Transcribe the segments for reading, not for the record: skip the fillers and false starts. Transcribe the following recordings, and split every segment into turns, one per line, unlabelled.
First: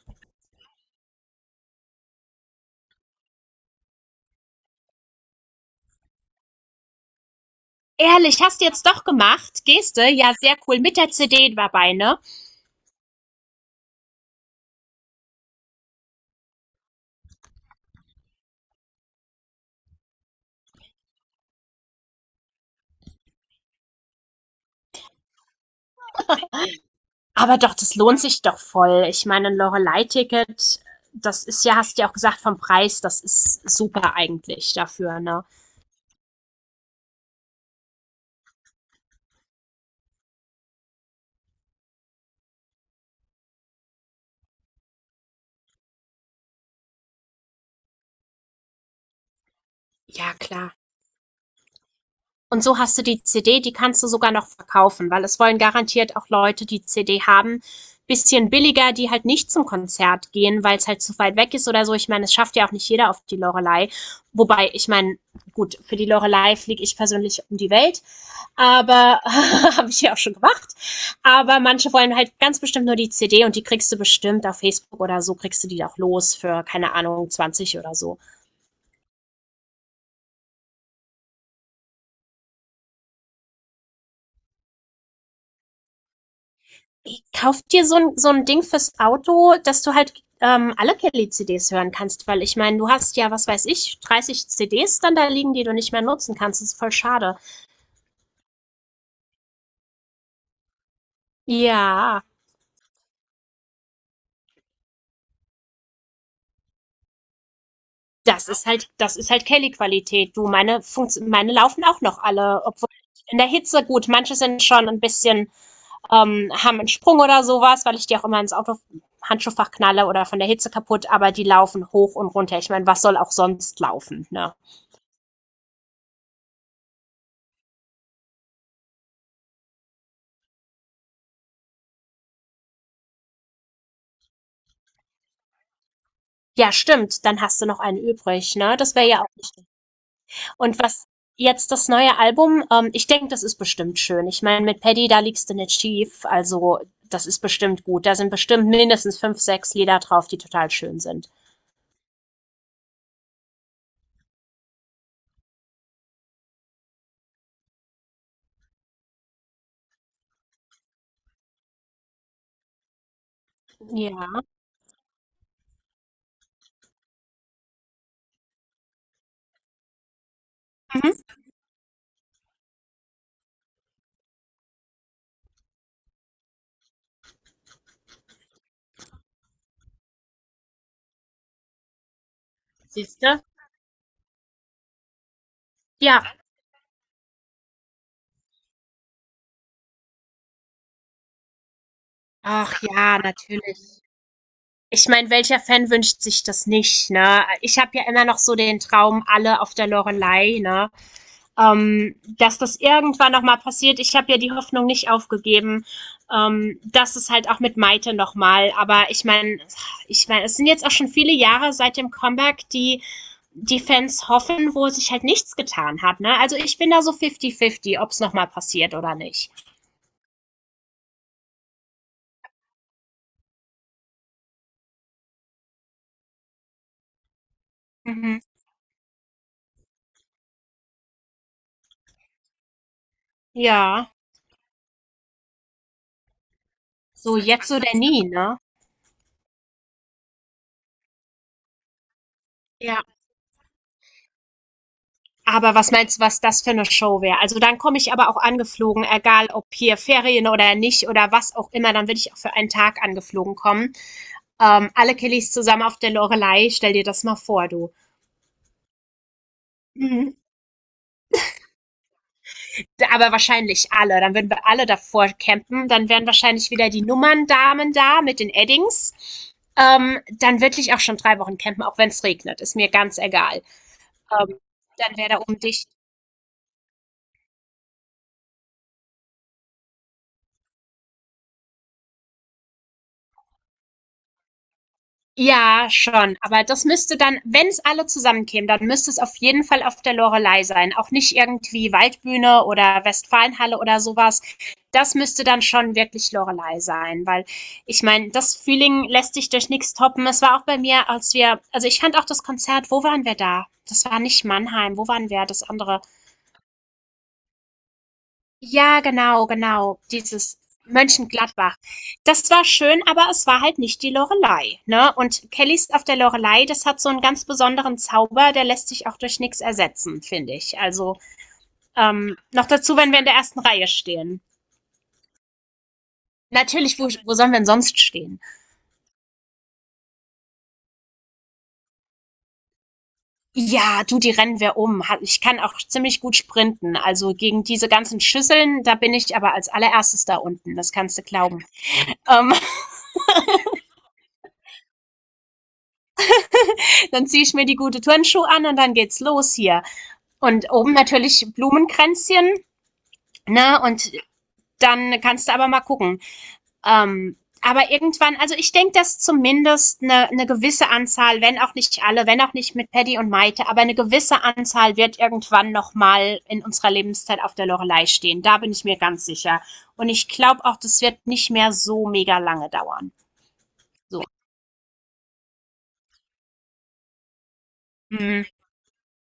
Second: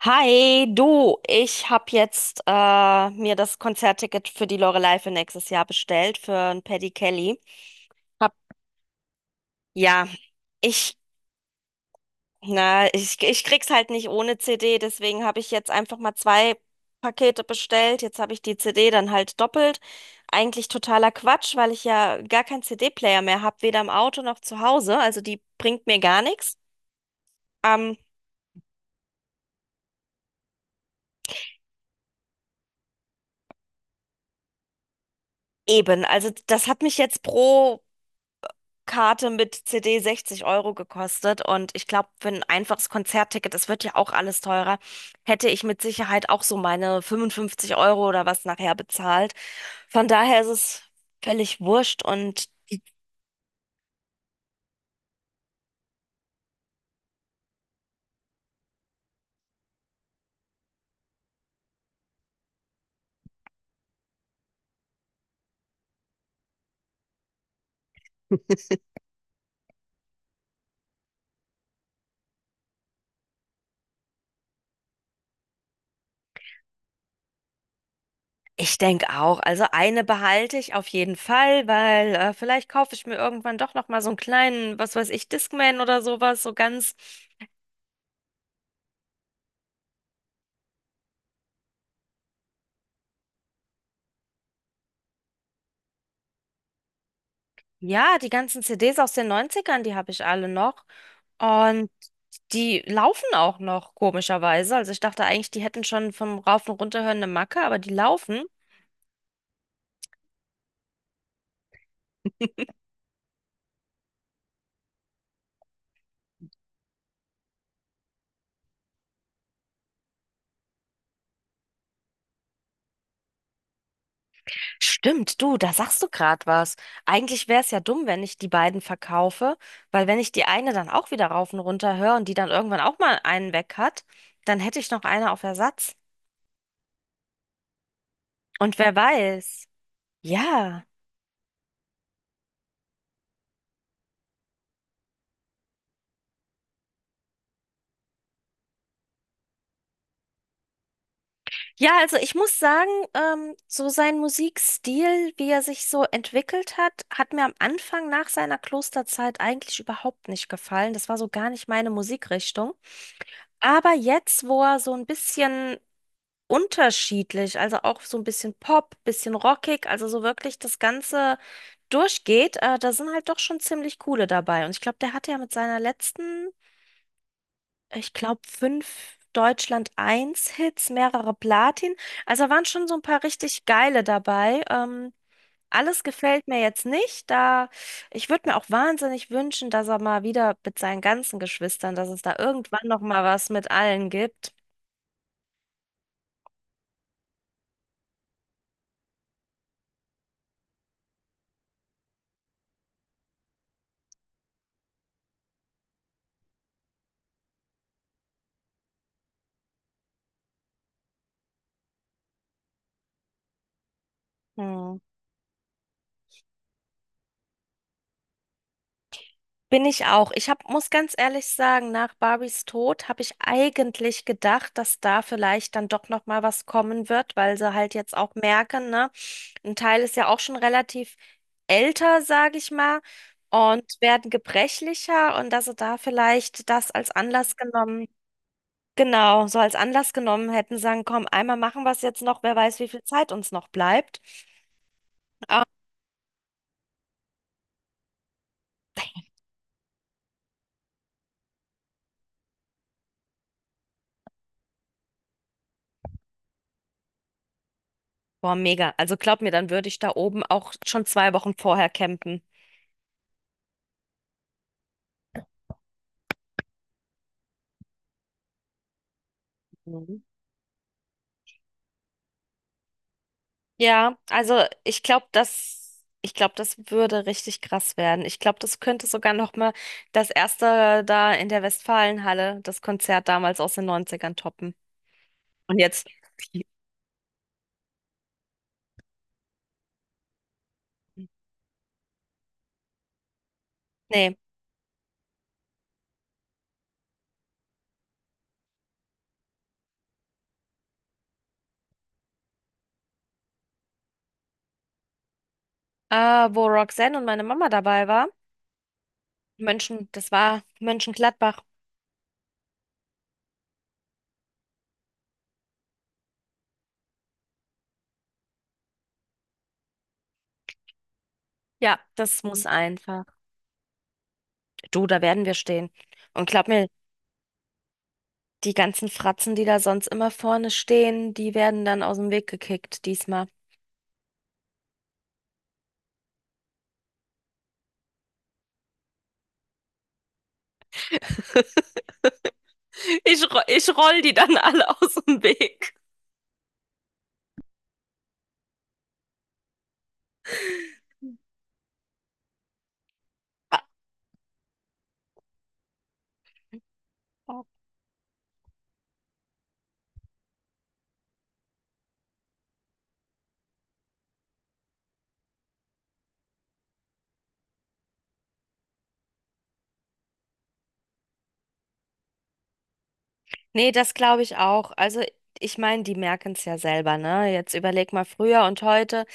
Hi, du, ich habe jetzt mir das Konzertticket für die Loreley für nächstes Jahr bestellt, für ein Paddy Kelly. Hab,
Ehrlich, hast du jetzt doch gemacht? Geste,
ja,
ja, sehr cool.
ich,
Mit der CD dabei, ne?
na, ich krieg's halt nicht ohne CD, deswegen habe ich jetzt einfach mal zwei Pakete bestellt. Jetzt habe ich die CD dann halt doppelt. Eigentlich totaler Quatsch, weil ich ja gar keinen CD-Player mehr habe, weder im Auto noch zu Hause. Also die bringt mir gar nichts.
Aber doch, das
Ähm,
lohnt sich doch voll. Ich meine, ein Loreley Ticket, das ist ja, hast du ja auch gesagt, vom Preis, das ist super eigentlich dafür, ne?
eben, also das hat mich jetzt pro Karte mit CD 60 € gekostet und ich glaube, für ein einfaches Konzertticket, das wird ja auch alles teurer, hätte ich mit Sicherheit auch so meine 55 € oder was nachher bezahlt. Von
Ja,
daher ist
klar.
es völlig wurscht und
Und so hast du die CD, die kannst du sogar noch verkaufen, weil es wollen garantiert auch Leute, die CD haben, bisschen billiger, die halt nicht zum Konzert gehen, weil es halt zu weit weg ist oder so. Ich meine, es schafft ja auch nicht jeder auf die Loreley. Wobei, ich meine, gut, für die Loreley fliege ich persönlich um die Welt, aber habe ich ja auch schon gemacht. Aber manche wollen halt ganz bestimmt nur die CD und die kriegst du bestimmt auf Facebook oder so, kriegst du die auch los für, keine Ahnung, 20 oder so.
ich denke auch, also eine behalte ich auf jeden Fall, weil vielleicht kaufe ich mir irgendwann doch noch mal so einen kleinen, was weiß ich, Discman oder sowas, so ganz.
Kauf dir so ein Ding fürs Auto, dass du halt alle Kelly-CDs hören kannst, weil ich meine, du hast ja, was weiß ich, 30 CDs dann da liegen, die du nicht mehr nutzen kannst. Das ist voll schade.
Ja, die ganzen CDs aus den Neunzigern, die habe ich alle noch. Und
Ja.
die laufen auch noch, komischerweise. Also ich dachte eigentlich, die hätten schon vom Rauf- und Runterhören eine Macke, aber die laufen.
Das ist halt Kelly-Qualität. Du, meine, Funkt meine laufen auch noch alle, obwohl in der Hitze gut. Manche sind schon ein bisschen haben einen Sprung oder sowas, weil ich die auch immer ins Auto Handschuhfach knalle oder von der Hitze kaputt, aber die laufen hoch und runter. Ich meine, was soll auch sonst laufen, ne?
Stimmt, du, da sagst du gerade was. Eigentlich wäre es ja dumm, wenn ich die beiden verkaufe, weil wenn ich die eine dann auch wieder rauf und runter höre und die dann irgendwann auch mal einen weg hat, dann hätte ich noch eine auf Ersatz.
Ja, stimmt, dann hast du noch einen übrig,
Und
ne?
wer
Das wäre ja auch nicht.
weiß.
Und
Ja.
was jetzt das neue Album, ich denke, das ist bestimmt schön. Ich meine, mit Paddy, da liegst du nicht schief, also das ist bestimmt gut. Da sind bestimmt mindestens fünf, sechs Lieder drauf, die total schön sind.
Ja, also ich muss sagen, so sein Musikstil, wie er sich so entwickelt hat, hat mir am Anfang nach seiner Klosterzeit eigentlich überhaupt nicht gefallen. Das war so gar nicht meine Musikrichtung. Aber
Ja.
jetzt, wo er so ein bisschen unterschiedlich, also auch so ein bisschen Pop, bisschen rockig, also so wirklich das
Mhm.
Ganze durchgeht, da sind halt doch schon ziemlich coole dabei. Und ich glaube, der hatte ja mit seiner letzten, ich glaube, fünf Deutschland Eins Hits, mehrere Platin. Also da waren schon so ein paar
Siehst du?
richtig geile dabei. Alles
Ja.
gefällt mir jetzt nicht. Da Ich würde mir auch wahnsinnig wünschen, dass er mal wieder mit seinen ganzen Geschwistern, dass es da
Ach
irgendwann noch
ja,
mal was mit
natürlich.
allen gibt.
Ich meine, welcher Fan wünscht sich das nicht, ne? Ich habe ja immer noch so den Traum, alle auf der Lorelei, ne? Dass das irgendwann nochmal passiert. Ich habe ja die Hoffnung nicht aufgegeben. Das ist halt auch mit Maite nochmal. Aber ich meine, es sind jetzt auch schon viele Jahre seit dem Comeback, die die Fans hoffen, wo
Hm.
sich halt nichts getan hat. Ne? Also ich bin da so fifty-fifty, ob es nochmal passiert oder nicht.
Bin ich auch. Muss ganz ehrlich sagen, nach Barbies Tod habe ich eigentlich gedacht, dass da vielleicht dann doch noch mal was kommen wird, weil sie halt jetzt auch
Mhm.
merken, ne? Ein Teil ist ja auch schon relativ älter, sage ich mal, und
Ja,
werden gebrechlicher und dass sie da vielleicht das als
so
Anlass
jetzt oder
genommen,
nie, ne?
genau, so als Anlass genommen hätten, sagen, komm, einmal machen wir es jetzt noch, wer weiß, wie
Ja,
viel Zeit uns noch bleibt.
aber was meinst du, was das für eine Show wäre? Also dann komme ich aber auch angeflogen, egal ob hier Ferien oder nicht oder was auch immer, dann würde ich auch für einen Tag angeflogen kommen. Alle Kellys zusammen auf der Lorelei, stell dir das mal vor, du.
Boah, mega. Also glaub mir, dann würde ich da
Mhm.
oben auch schon 2 Wochen vorher campen.
Aber wahrscheinlich alle, dann würden wir alle davor campen, dann wären wahrscheinlich wieder die Nummerndamen da mit den Eddings. Dann würde ich auch schon 3 Wochen campen, auch wenn es regnet, ist mir ganz egal.
Ja,
Ähm,
also ich
Dann
glaube,
wäre da um dich.
ich glaube, das würde richtig krass werden. Ich glaube, das könnte sogar noch mal das erste da in der Westfalenhalle, das Konzert damals aus den Neunzigern toppen. Und
Ja,
jetzt,
schon. Aber das müsste dann, wenn es alle zusammenkämen, dann müsste es auf jeden Fall auf der Loreley sein. Auch nicht irgendwie Waldbühne oder Westfalenhalle oder
Nee,
sowas. Das müsste dann schon wirklich Loreley sein, weil ich meine, das Feeling lässt sich durch nichts toppen. Es war auch bei mir, als wir, also ich fand auch das Konzert, wo waren wir da? Das war nicht Mannheim, wo waren wir? Das andere.
wo Roxanne und meine Mama dabei war,
Ja, genau, genau,
München, das
dieses
war Mönchengladbach.
Mönchengladbach. Das war schön, aber es war halt nicht die Loreley, ne? Und Kellys auf der Loreley, das hat so einen ganz besonderen Zauber, der lässt sich auch durch nichts ersetzen, finde ich. Also,
Ja, das muss
noch dazu, wenn wir
einfach.
in der ersten Reihe stehen.
Du, da werden wir stehen. Und glaub mir,
Natürlich, wo sollen wir denn sonst stehen?
die ganzen Fratzen, die da sonst immer vorne stehen, die werden dann aus dem Weg gekickt diesmal.
Ja, du, die rennen wir um. Ha- Ich kann auch ziemlich gut sprinten. Also gegen diese ganzen Schüsseln, da bin ich aber als allererstes da unten. Das kannst du glauben. Ähm,
Ich roll die dann alle aus dem Weg.
Dann ziehe ich mir die gute Turnschuhe an und dann geht's los hier. Und oben natürlich Blumenkränzchen, ne? Und dann kannst du aber mal gucken. Aber irgendwann, also ich denke, dass zumindest eine gewisse Anzahl, wenn auch nicht alle, wenn auch nicht mit Paddy und Maite, aber eine gewisse Anzahl wird irgendwann nochmal in unserer Lebenszeit auf der Lorelei stehen. Da bin ich mir ganz sicher. Und ich glaube auch, das wird nicht mehr so mega lange dauern.
Nee, das
So.
glaube ich auch. Also, ich meine, die merken es ja selber, ne? Jetzt überleg mal
Mhm.
früher und heute.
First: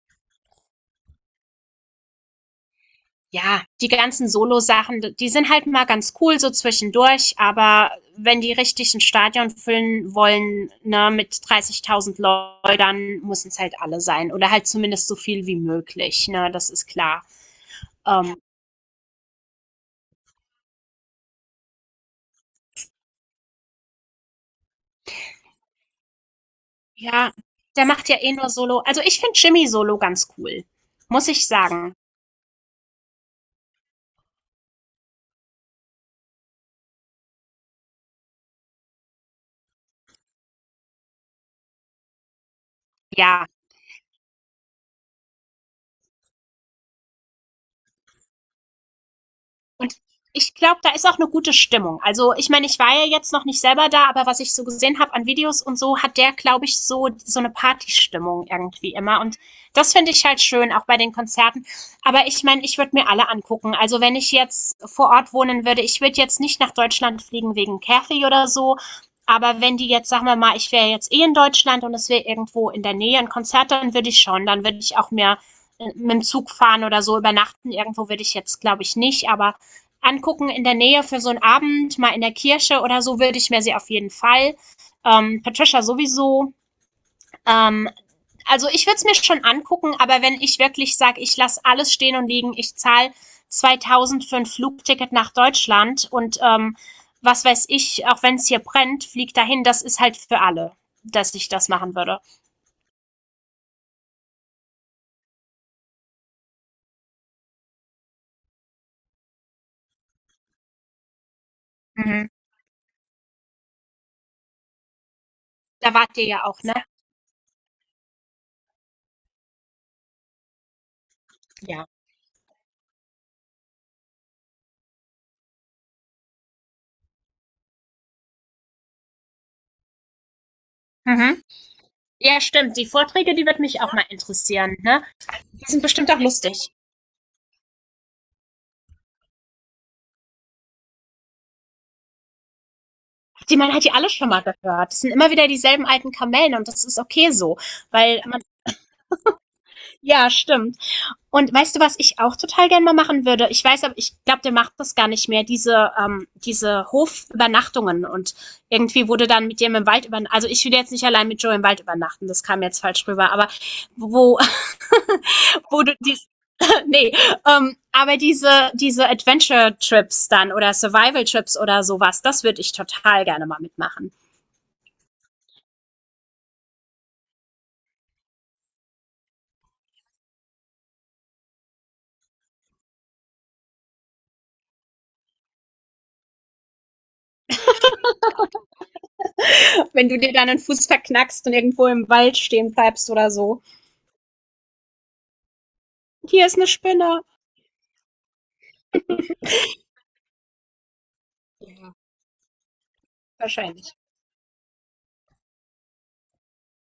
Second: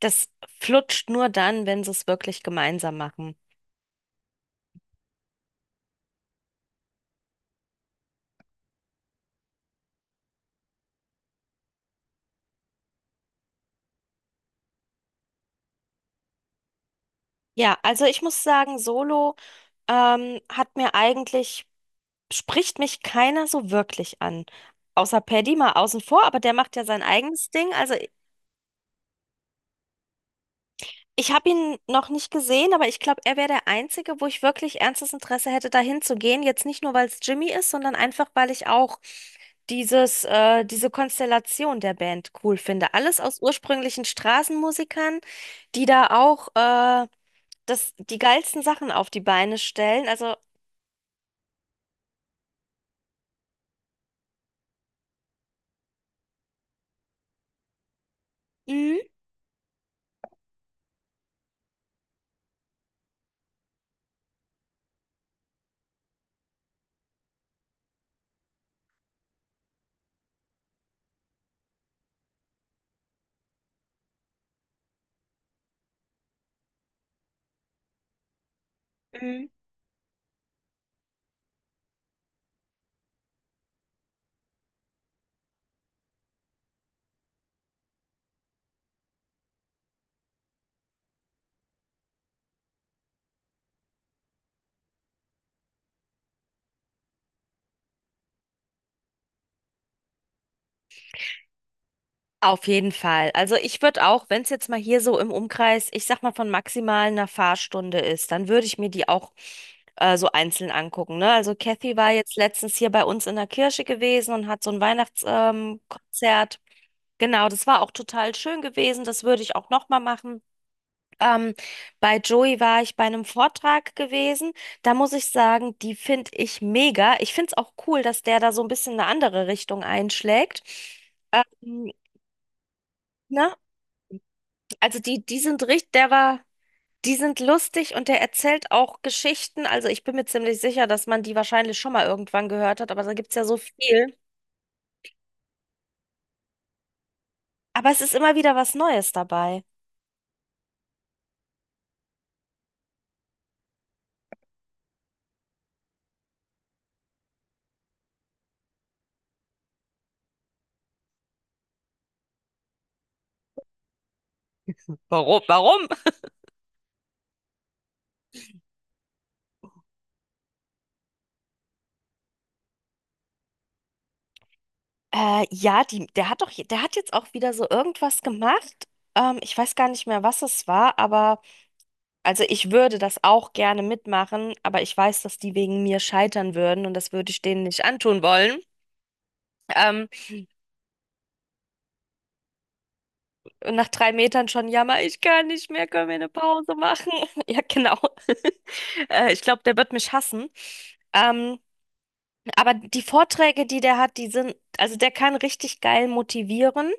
Das flutscht nur dann, wenn sie es wirklich gemeinsam machen.
Ja, die ganzen Solo-Sachen, die sind halt mal ganz cool so zwischendurch, aber wenn die richtig ein Stadion füllen wollen, ne, mit 30.000 Leuten, dann müssen es halt alle sein oder halt zumindest so viel wie möglich, ne, das ist klar.
Ja, also ich
Ähm,
muss sagen, Solo ähm, hat mir eigentlich, spricht mich keiner so wirklich an. Außer Paddy mal außen vor, aber der macht ja sein
ja,
eigenes Ding.
der
Also,
macht ja eh nur Solo. Also ich finde Jimmy Solo ganz cool, muss
ich
ich
habe ihn
sagen.
noch nicht gesehen, aber ich glaube, er wäre der Einzige, wo ich wirklich ernstes Interesse hätte, dahin zu gehen. Jetzt nicht nur, weil es Jimmy ist, sondern einfach, weil ich auch diese Konstellation der Band cool finde. Alles aus
Ja,
ursprünglichen Straßenmusikern, die da auch die geilsten Sachen auf die Beine
und
stellen. Also,
ich glaube, da ist auch eine gute Stimmung. Also, ich meine, ich war ja jetzt noch nicht selber da, aber was ich so gesehen habe an Videos und so, hat der, glaube ich, so eine Partystimmung irgendwie
mhm.
immer. Und das finde ich halt schön, auch bei den Konzerten. Aber ich meine, ich würde mir alle angucken. Also, wenn ich jetzt vor Ort wohnen würde, ich würde jetzt nicht nach Deutschland fliegen wegen Kathy oder so. Aber wenn die jetzt, sagen wir mal, ich wäre jetzt eh in Deutschland und es wäre irgendwo in der Nähe ein Konzert, dann würde ich schon. Dann würde ich auch mehr mit dem Zug fahren oder so übernachten. Irgendwo würde ich jetzt, glaube ich, nicht. Aber angucken in der Nähe für so einen Abend, mal in der Kirche oder so, würde ich mir sie auf jeden Fall. Patricia sowieso. Ähm, also ich würde es mir schon angucken, aber wenn ich wirklich sage, ich lasse alles stehen und liegen, ich zahle 2000 für ein Flugticket nach Deutschland und was weiß ich, auch wenn es hier brennt, fliegt dahin, das ist halt für alle, dass ich das machen würde.
Auf jeden Fall. Also ich würde auch, wenn es jetzt mal hier so im Umkreis, ich sag mal von maximal einer Fahrstunde ist, dann würde ich mir die auch so einzeln angucken. Ne? Also Kathy war
Mhm.
jetzt letztens hier bei uns in der Kirche gewesen und hat so ein Weihnachtskonzert.
Da wart ihr ja
Konzert.
auch, ne?
Genau, das war auch total schön gewesen. Das würde ich auch nochmal machen. Ähm,
Ja.
Bei Joey war ich bei einem Vortrag gewesen. Da muss ich sagen, die finde ich mega. Ich finde es auch cool, dass der da so ein bisschen eine andere Richtung einschlägt.
Mhm.
Ähm,
Ja, stimmt. Die Vorträge, die
ne?
wird mich auch mal interessieren,
Also
ne?
die sind
Die sind
richtig,
bestimmt auch lustig.
die sind lustig und der erzählt auch Geschichten. Also ich bin mir ziemlich sicher, dass man die wahrscheinlich schon mal irgendwann gehört hat, aber da gibt es ja so
Die man hat die alle
viel.
schon mal gehört. Es sind immer wieder dieselben alten Kamellen und das ist okay so,
Aber es ist
weil
immer
man,
wieder was Neues dabei.
ja, stimmt. Und weißt du, was ich auch total gerne mal machen würde? Ich weiß, aber ich glaube, der macht das gar nicht mehr, diese Hofübernachtungen und irgendwie wurde dann mit dem im Wald übernachten. Also ich will jetzt nicht allein mit Joe im Wald übernachten, das kam jetzt falsch rüber, aber wo,
Warum?
wo
Warum?
du dies, nee, aber diese Adventure-Trips dann oder Survival-Trips oder sowas, das würde ich total gerne mal mitmachen.
Ja, die, der hat doch, je- der hat jetzt auch wieder so irgendwas gemacht. Ich weiß gar nicht mehr, was es war, aber also ich würde das auch gerne mitmachen, aber ich weiß, dass die wegen mir scheitern würden und das würde ich denen nicht antun wollen. Ähm,
Wenn du dir dann den Fuß verknackst und irgendwo im Wald stehen bleibst oder so.
Und nach 3 Metern schon, jammer, ich kann nicht mehr, können wir eine
Hier ist eine
Pause machen?
Spinne.
Ja, genau. Ich glaube, der wird mich hassen. Ähm, aber die Vorträge, die
Wahrscheinlich.
der hat, also der kann richtig geil motivieren.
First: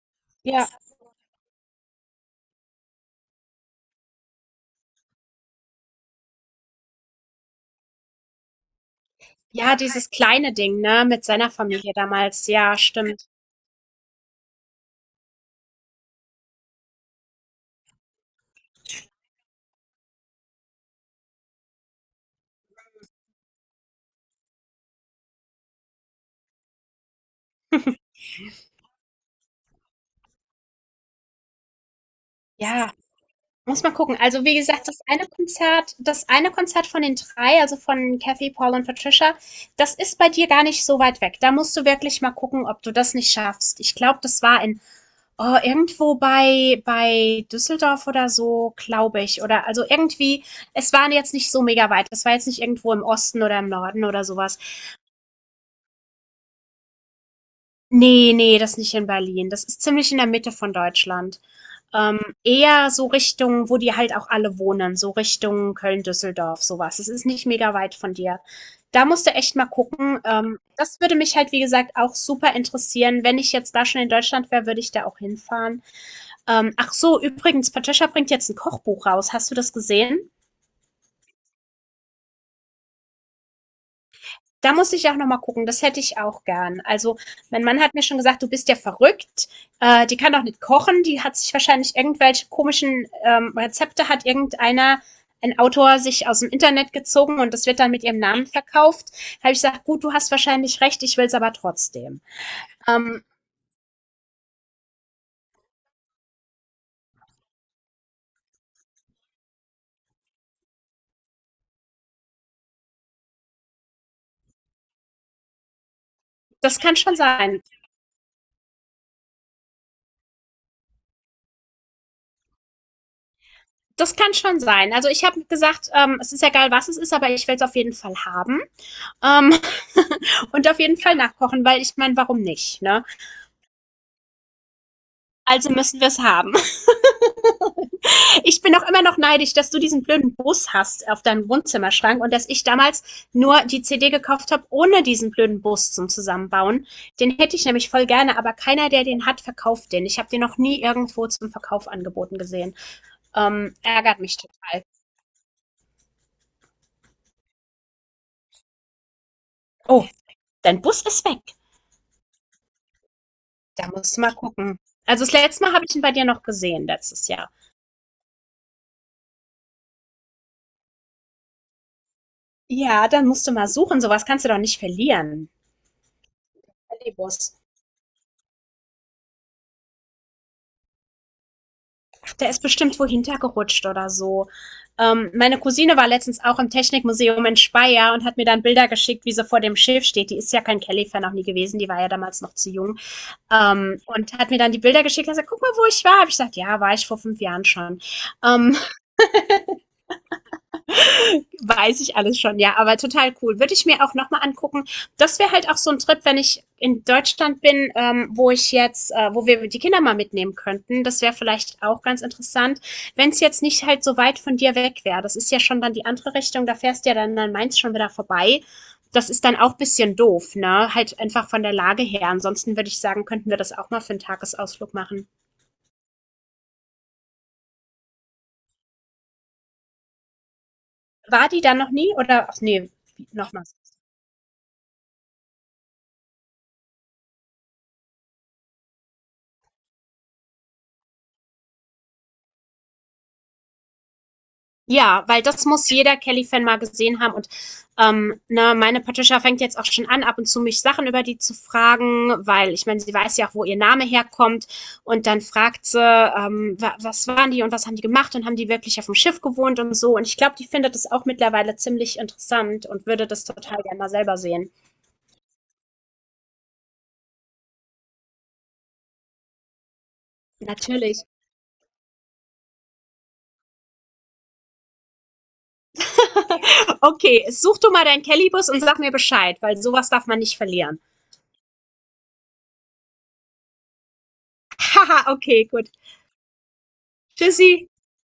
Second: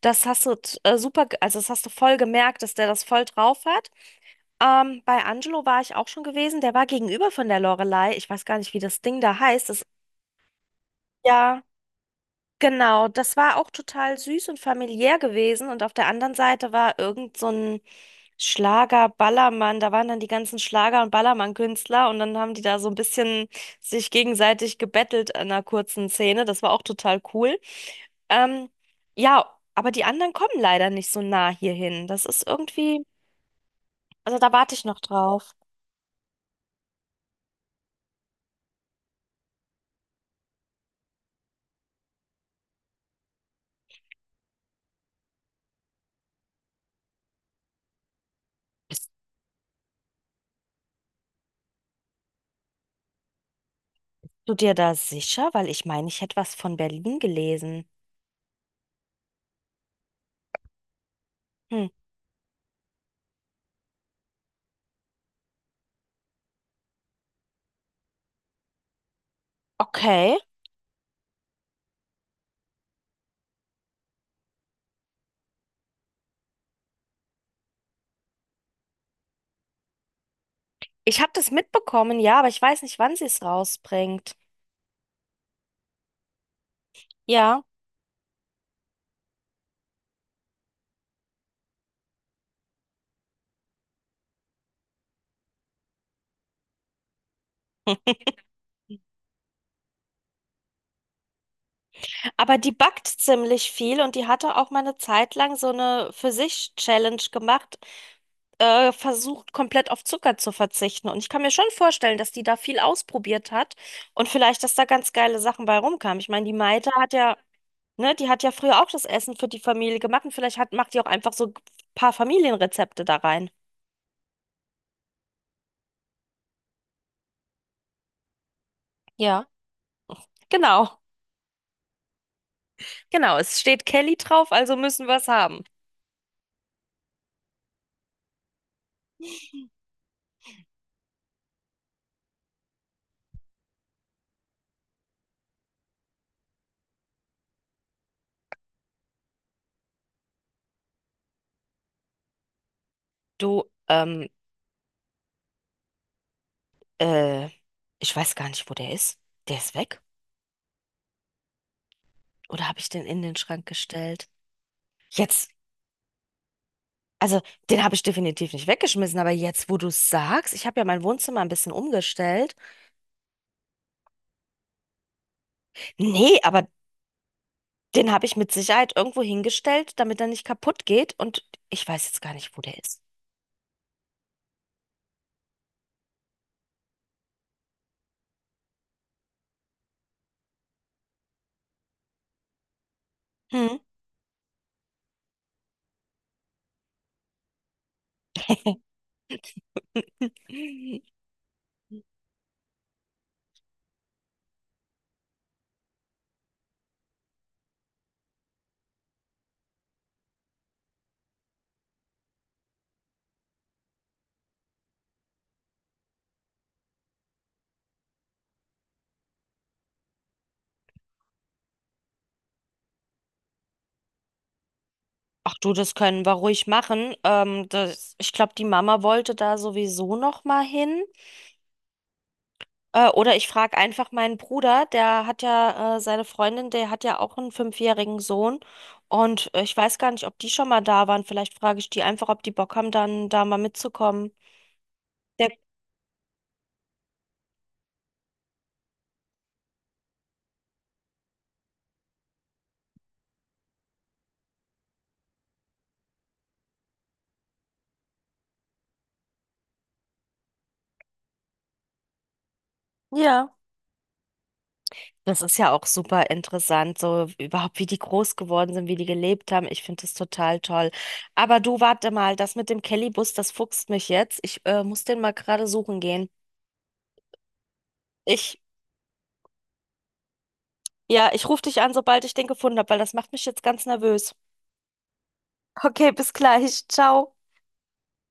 Das hast du
Ja.
t- super, ge- also Das hast du voll gemerkt, dass der das voll drauf hat. Bei Angelo war ich auch schon gewesen, der war gegenüber von der Lorelei. Ich weiß gar nicht, wie das Ding da heißt.
Ja, dieses kleine Ding, ne, mit seiner
Ja.
Familie damals. Ja,
Genau,
stimmt.
das war auch total süß und familiär gewesen. Und auf der anderen Seite war irgend so ein Schlager-Ballermann. Da waren dann die ganzen Schlager- und Ballermann-Künstler und dann haben die da so ein bisschen sich gegenseitig gebettelt in einer kurzen Szene. Das war auch total cool. Ähm, ja, aber die anderen kommen leider nicht so nah hierhin. Das ist
Ja.
irgendwie,
Muss mal gucken.
also
Also,
da
wie
warte ich
gesagt, das
noch
eine
drauf.
Konzert, das eine Konzert von den drei, also von Kathy, Paul und Patricia, das ist bei dir gar nicht so weit weg. Da musst du wirklich mal gucken, ob du das nicht schaffst. Ich glaube, das war in oh, irgendwo bei Düsseldorf oder so,
Bist
glaube ich, oder also irgendwie, es war jetzt nicht so mega weit. Es war jetzt nicht irgendwo im Osten oder im Norden oder
du
sowas.
dir da sicher? Weil ich meine, ich hätte was von Berlin gelesen.
Nee, nee, das nicht in Berlin. Das ist ziemlich in der Mitte von Deutschland.
Hm,
Ähm, Eher so Richtung, wo die halt auch alle wohnen, so Richtung Köln-Düsseldorf, sowas. Es ist nicht mega weit von dir. Da musst du echt mal gucken.
okay.
Das würde mich halt, wie gesagt, auch super interessieren. Wenn ich jetzt da schon in Deutschland wäre, würde ich da auch hinfahren. Ach so, übrigens, Patricia bringt jetzt ein Kochbuch raus. Hast du das gesehen?
Ich habe das mitbekommen, ja, aber ich weiß nicht, wann sie es rausbringt.
Da muss ich auch nochmal gucken. Das hätte ich auch gern. Also,
Ja,
mein Mann hat mir schon gesagt, du bist ja verrückt. Die kann doch nicht kochen. Die hat sich wahrscheinlich irgendwelche komischen Rezepte hat irgendeiner, ein Autor, sich aus dem Internet gezogen und das wird dann mit ihrem Namen verkauft. Da habe ich gesagt, gut, du hast wahrscheinlich recht. Ich will es aber trotzdem.
aber die backt
Ähm,
ziemlich viel und die hatte auch mal eine Zeit lang so eine für sich Challenge gemacht, versucht komplett auf Zucker zu verzichten. Und ich kann mir schon vorstellen, dass die da viel ausprobiert hat und vielleicht, dass da ganz geile Sachen bei rumkamen. Ich meine, die
Das
Maite
kann
hat
schon
ja,
sein.
ne, die hat ja früher auch das Essen für die Familie gemacht und vielleicht macht die auch einfach so ein paar Familienrezepte da rein.
Das kann schon sein. Also ich habe gesagt, es ist egal, was es ist, aber ich will es auf jeden Fall haben.
Ja,
Ähm, und auf jeden
genau.
Fall nachkochen, weil ich meine, warum nicht? Ne?
Genau, es steht Kelly drauf, also müssen wir es haben.
Also müssen wir es haben. Ich bin auch immer noch neidisch, dass du diesen blöden Bus hast auf deinem Wohnzimmerschrank und dass ich damals nur die CD gekauft habe, ohne diesen blöden Bus zum Zusammenbauen. Den hätte ich nämlich voll gerne, aber keiner, der den hat, verkauft den. Ich habe den noch nie irgendwo zum Verkauf angeboten gesehen.
Du,
Ärgert mich total.
äh, ich weiß gar nicht, wo der ist. Der ist weg?
Oh, dein Bus ist weg.
Oder habe ich den in den Schrank
Da musst du
gestellt?
mal gucken. Also das
Jetzt,
letzte Mal habe ich ihn bei dir noch gesehen, letztes
also
Jahr.
den habe ich definitiv nicht weggeschmissen, aber jetzt, wo du es sagst, ich habe ja mein Wohnzimmer ein bisschen umgestellt.
Ja, dann musst du mal suchen. Sowas kannst du doch nicht verlieren.
Nee, aber
Den Bus.
den habe ich mit Sicherheit irgendwo hingestellt, damit er nicht kaputt geht und ich weiß jetzt gar
Der
nicht, wo
ist
der
bestimmt
ist.
wo hintergerutscht oder so. Meine Cousine war letztens auch im Technikmuseum in Speyer und hat mir dann Bilder geschickt, wie sie vor dem Schiff steht. Die ist ja kein Kelly-Fan auch nie gewesen, die war ja damals noch zu jung.
Hm.
Und hat mir dann die Bilder geschickt und gesagt, guck mal, wo ich war. Hab ich gesagt, ja, war ich vor 5 Jahren schon. Ähm, Weiß ich alles schon, ja, aber total cool. Würde ich mir auch nochmal angucken. Das wäre halt auch so ein Trip, wenn ich in Deutschland bin, wo wir die Kinder mal mitnehmen könnten. Das wäre vielleicht auch ganz interessant, wenn es jetzt nicht halt so weit von dir weg wäre. Das ist ja schon dann die andere Richtung, da fährst du ja dann an Mainz schon wieder vorbei. Das ist dann auch ein bisschen doof, ne? Halt einfach von der Lage her. Ansonsten würde ich sagen, könnten wir das auch mal für einen Tagesausflug machen.
Ach du, das können wir ruhig machen. Ich glaube, die Mama wollte da sowieso noch mal hin.
War die dann noch nie oder, ach nee,
Oder ich
nochmal.
frage einfach meinen Bruder, der hat ja seine Freundin, der hat ja auch einen fünfjährigen Sohn. Und ich weiß gar nicht, ob die schon mal da waren. Vielleicht frage ich die einfach, ob die Bock haben, dann da mal mitzukommen.
Ja, weil
Der,
das muss jeder Kelly-Fan mal gesehen haben. Und ne, meine Patricia fängt jetzt auch schon an, ab und zu mich Sachen über die zu fragen, weil ich meine, sie weiß ja auch, wo ihr Name herkommt. Und dann fragt sie, was waren die und was haben die gemacht und haben die wirklich auf dem Schiff gewohnt und so. Und ich glaube, die findet das auch mittlerweile ziemlich interessant und würde das
ja.
total gerne mal selber sehen.
Das ist ja auch super interessant, so überhaupt, wie die groß geworden sind, wie die gelebt haben. Ich finde das total toll.
Natürlich.
Aber du, warte mal, das mit dem Kellybus, das fuchst mich jetzt. Ich muss den mal gerade suchen gehen.
Okay, such du mal deinen
Ich,
Bus und sag mir Bescheid, weil sowas darf man nicht verlieren.
ja, ich rufe dich an, sobald ich den gefunden habe, weil das macht mich jetzt ganz nervös.
Haha, okay, gut.
Okay, bis gleich. Ciao.
Tschüssi.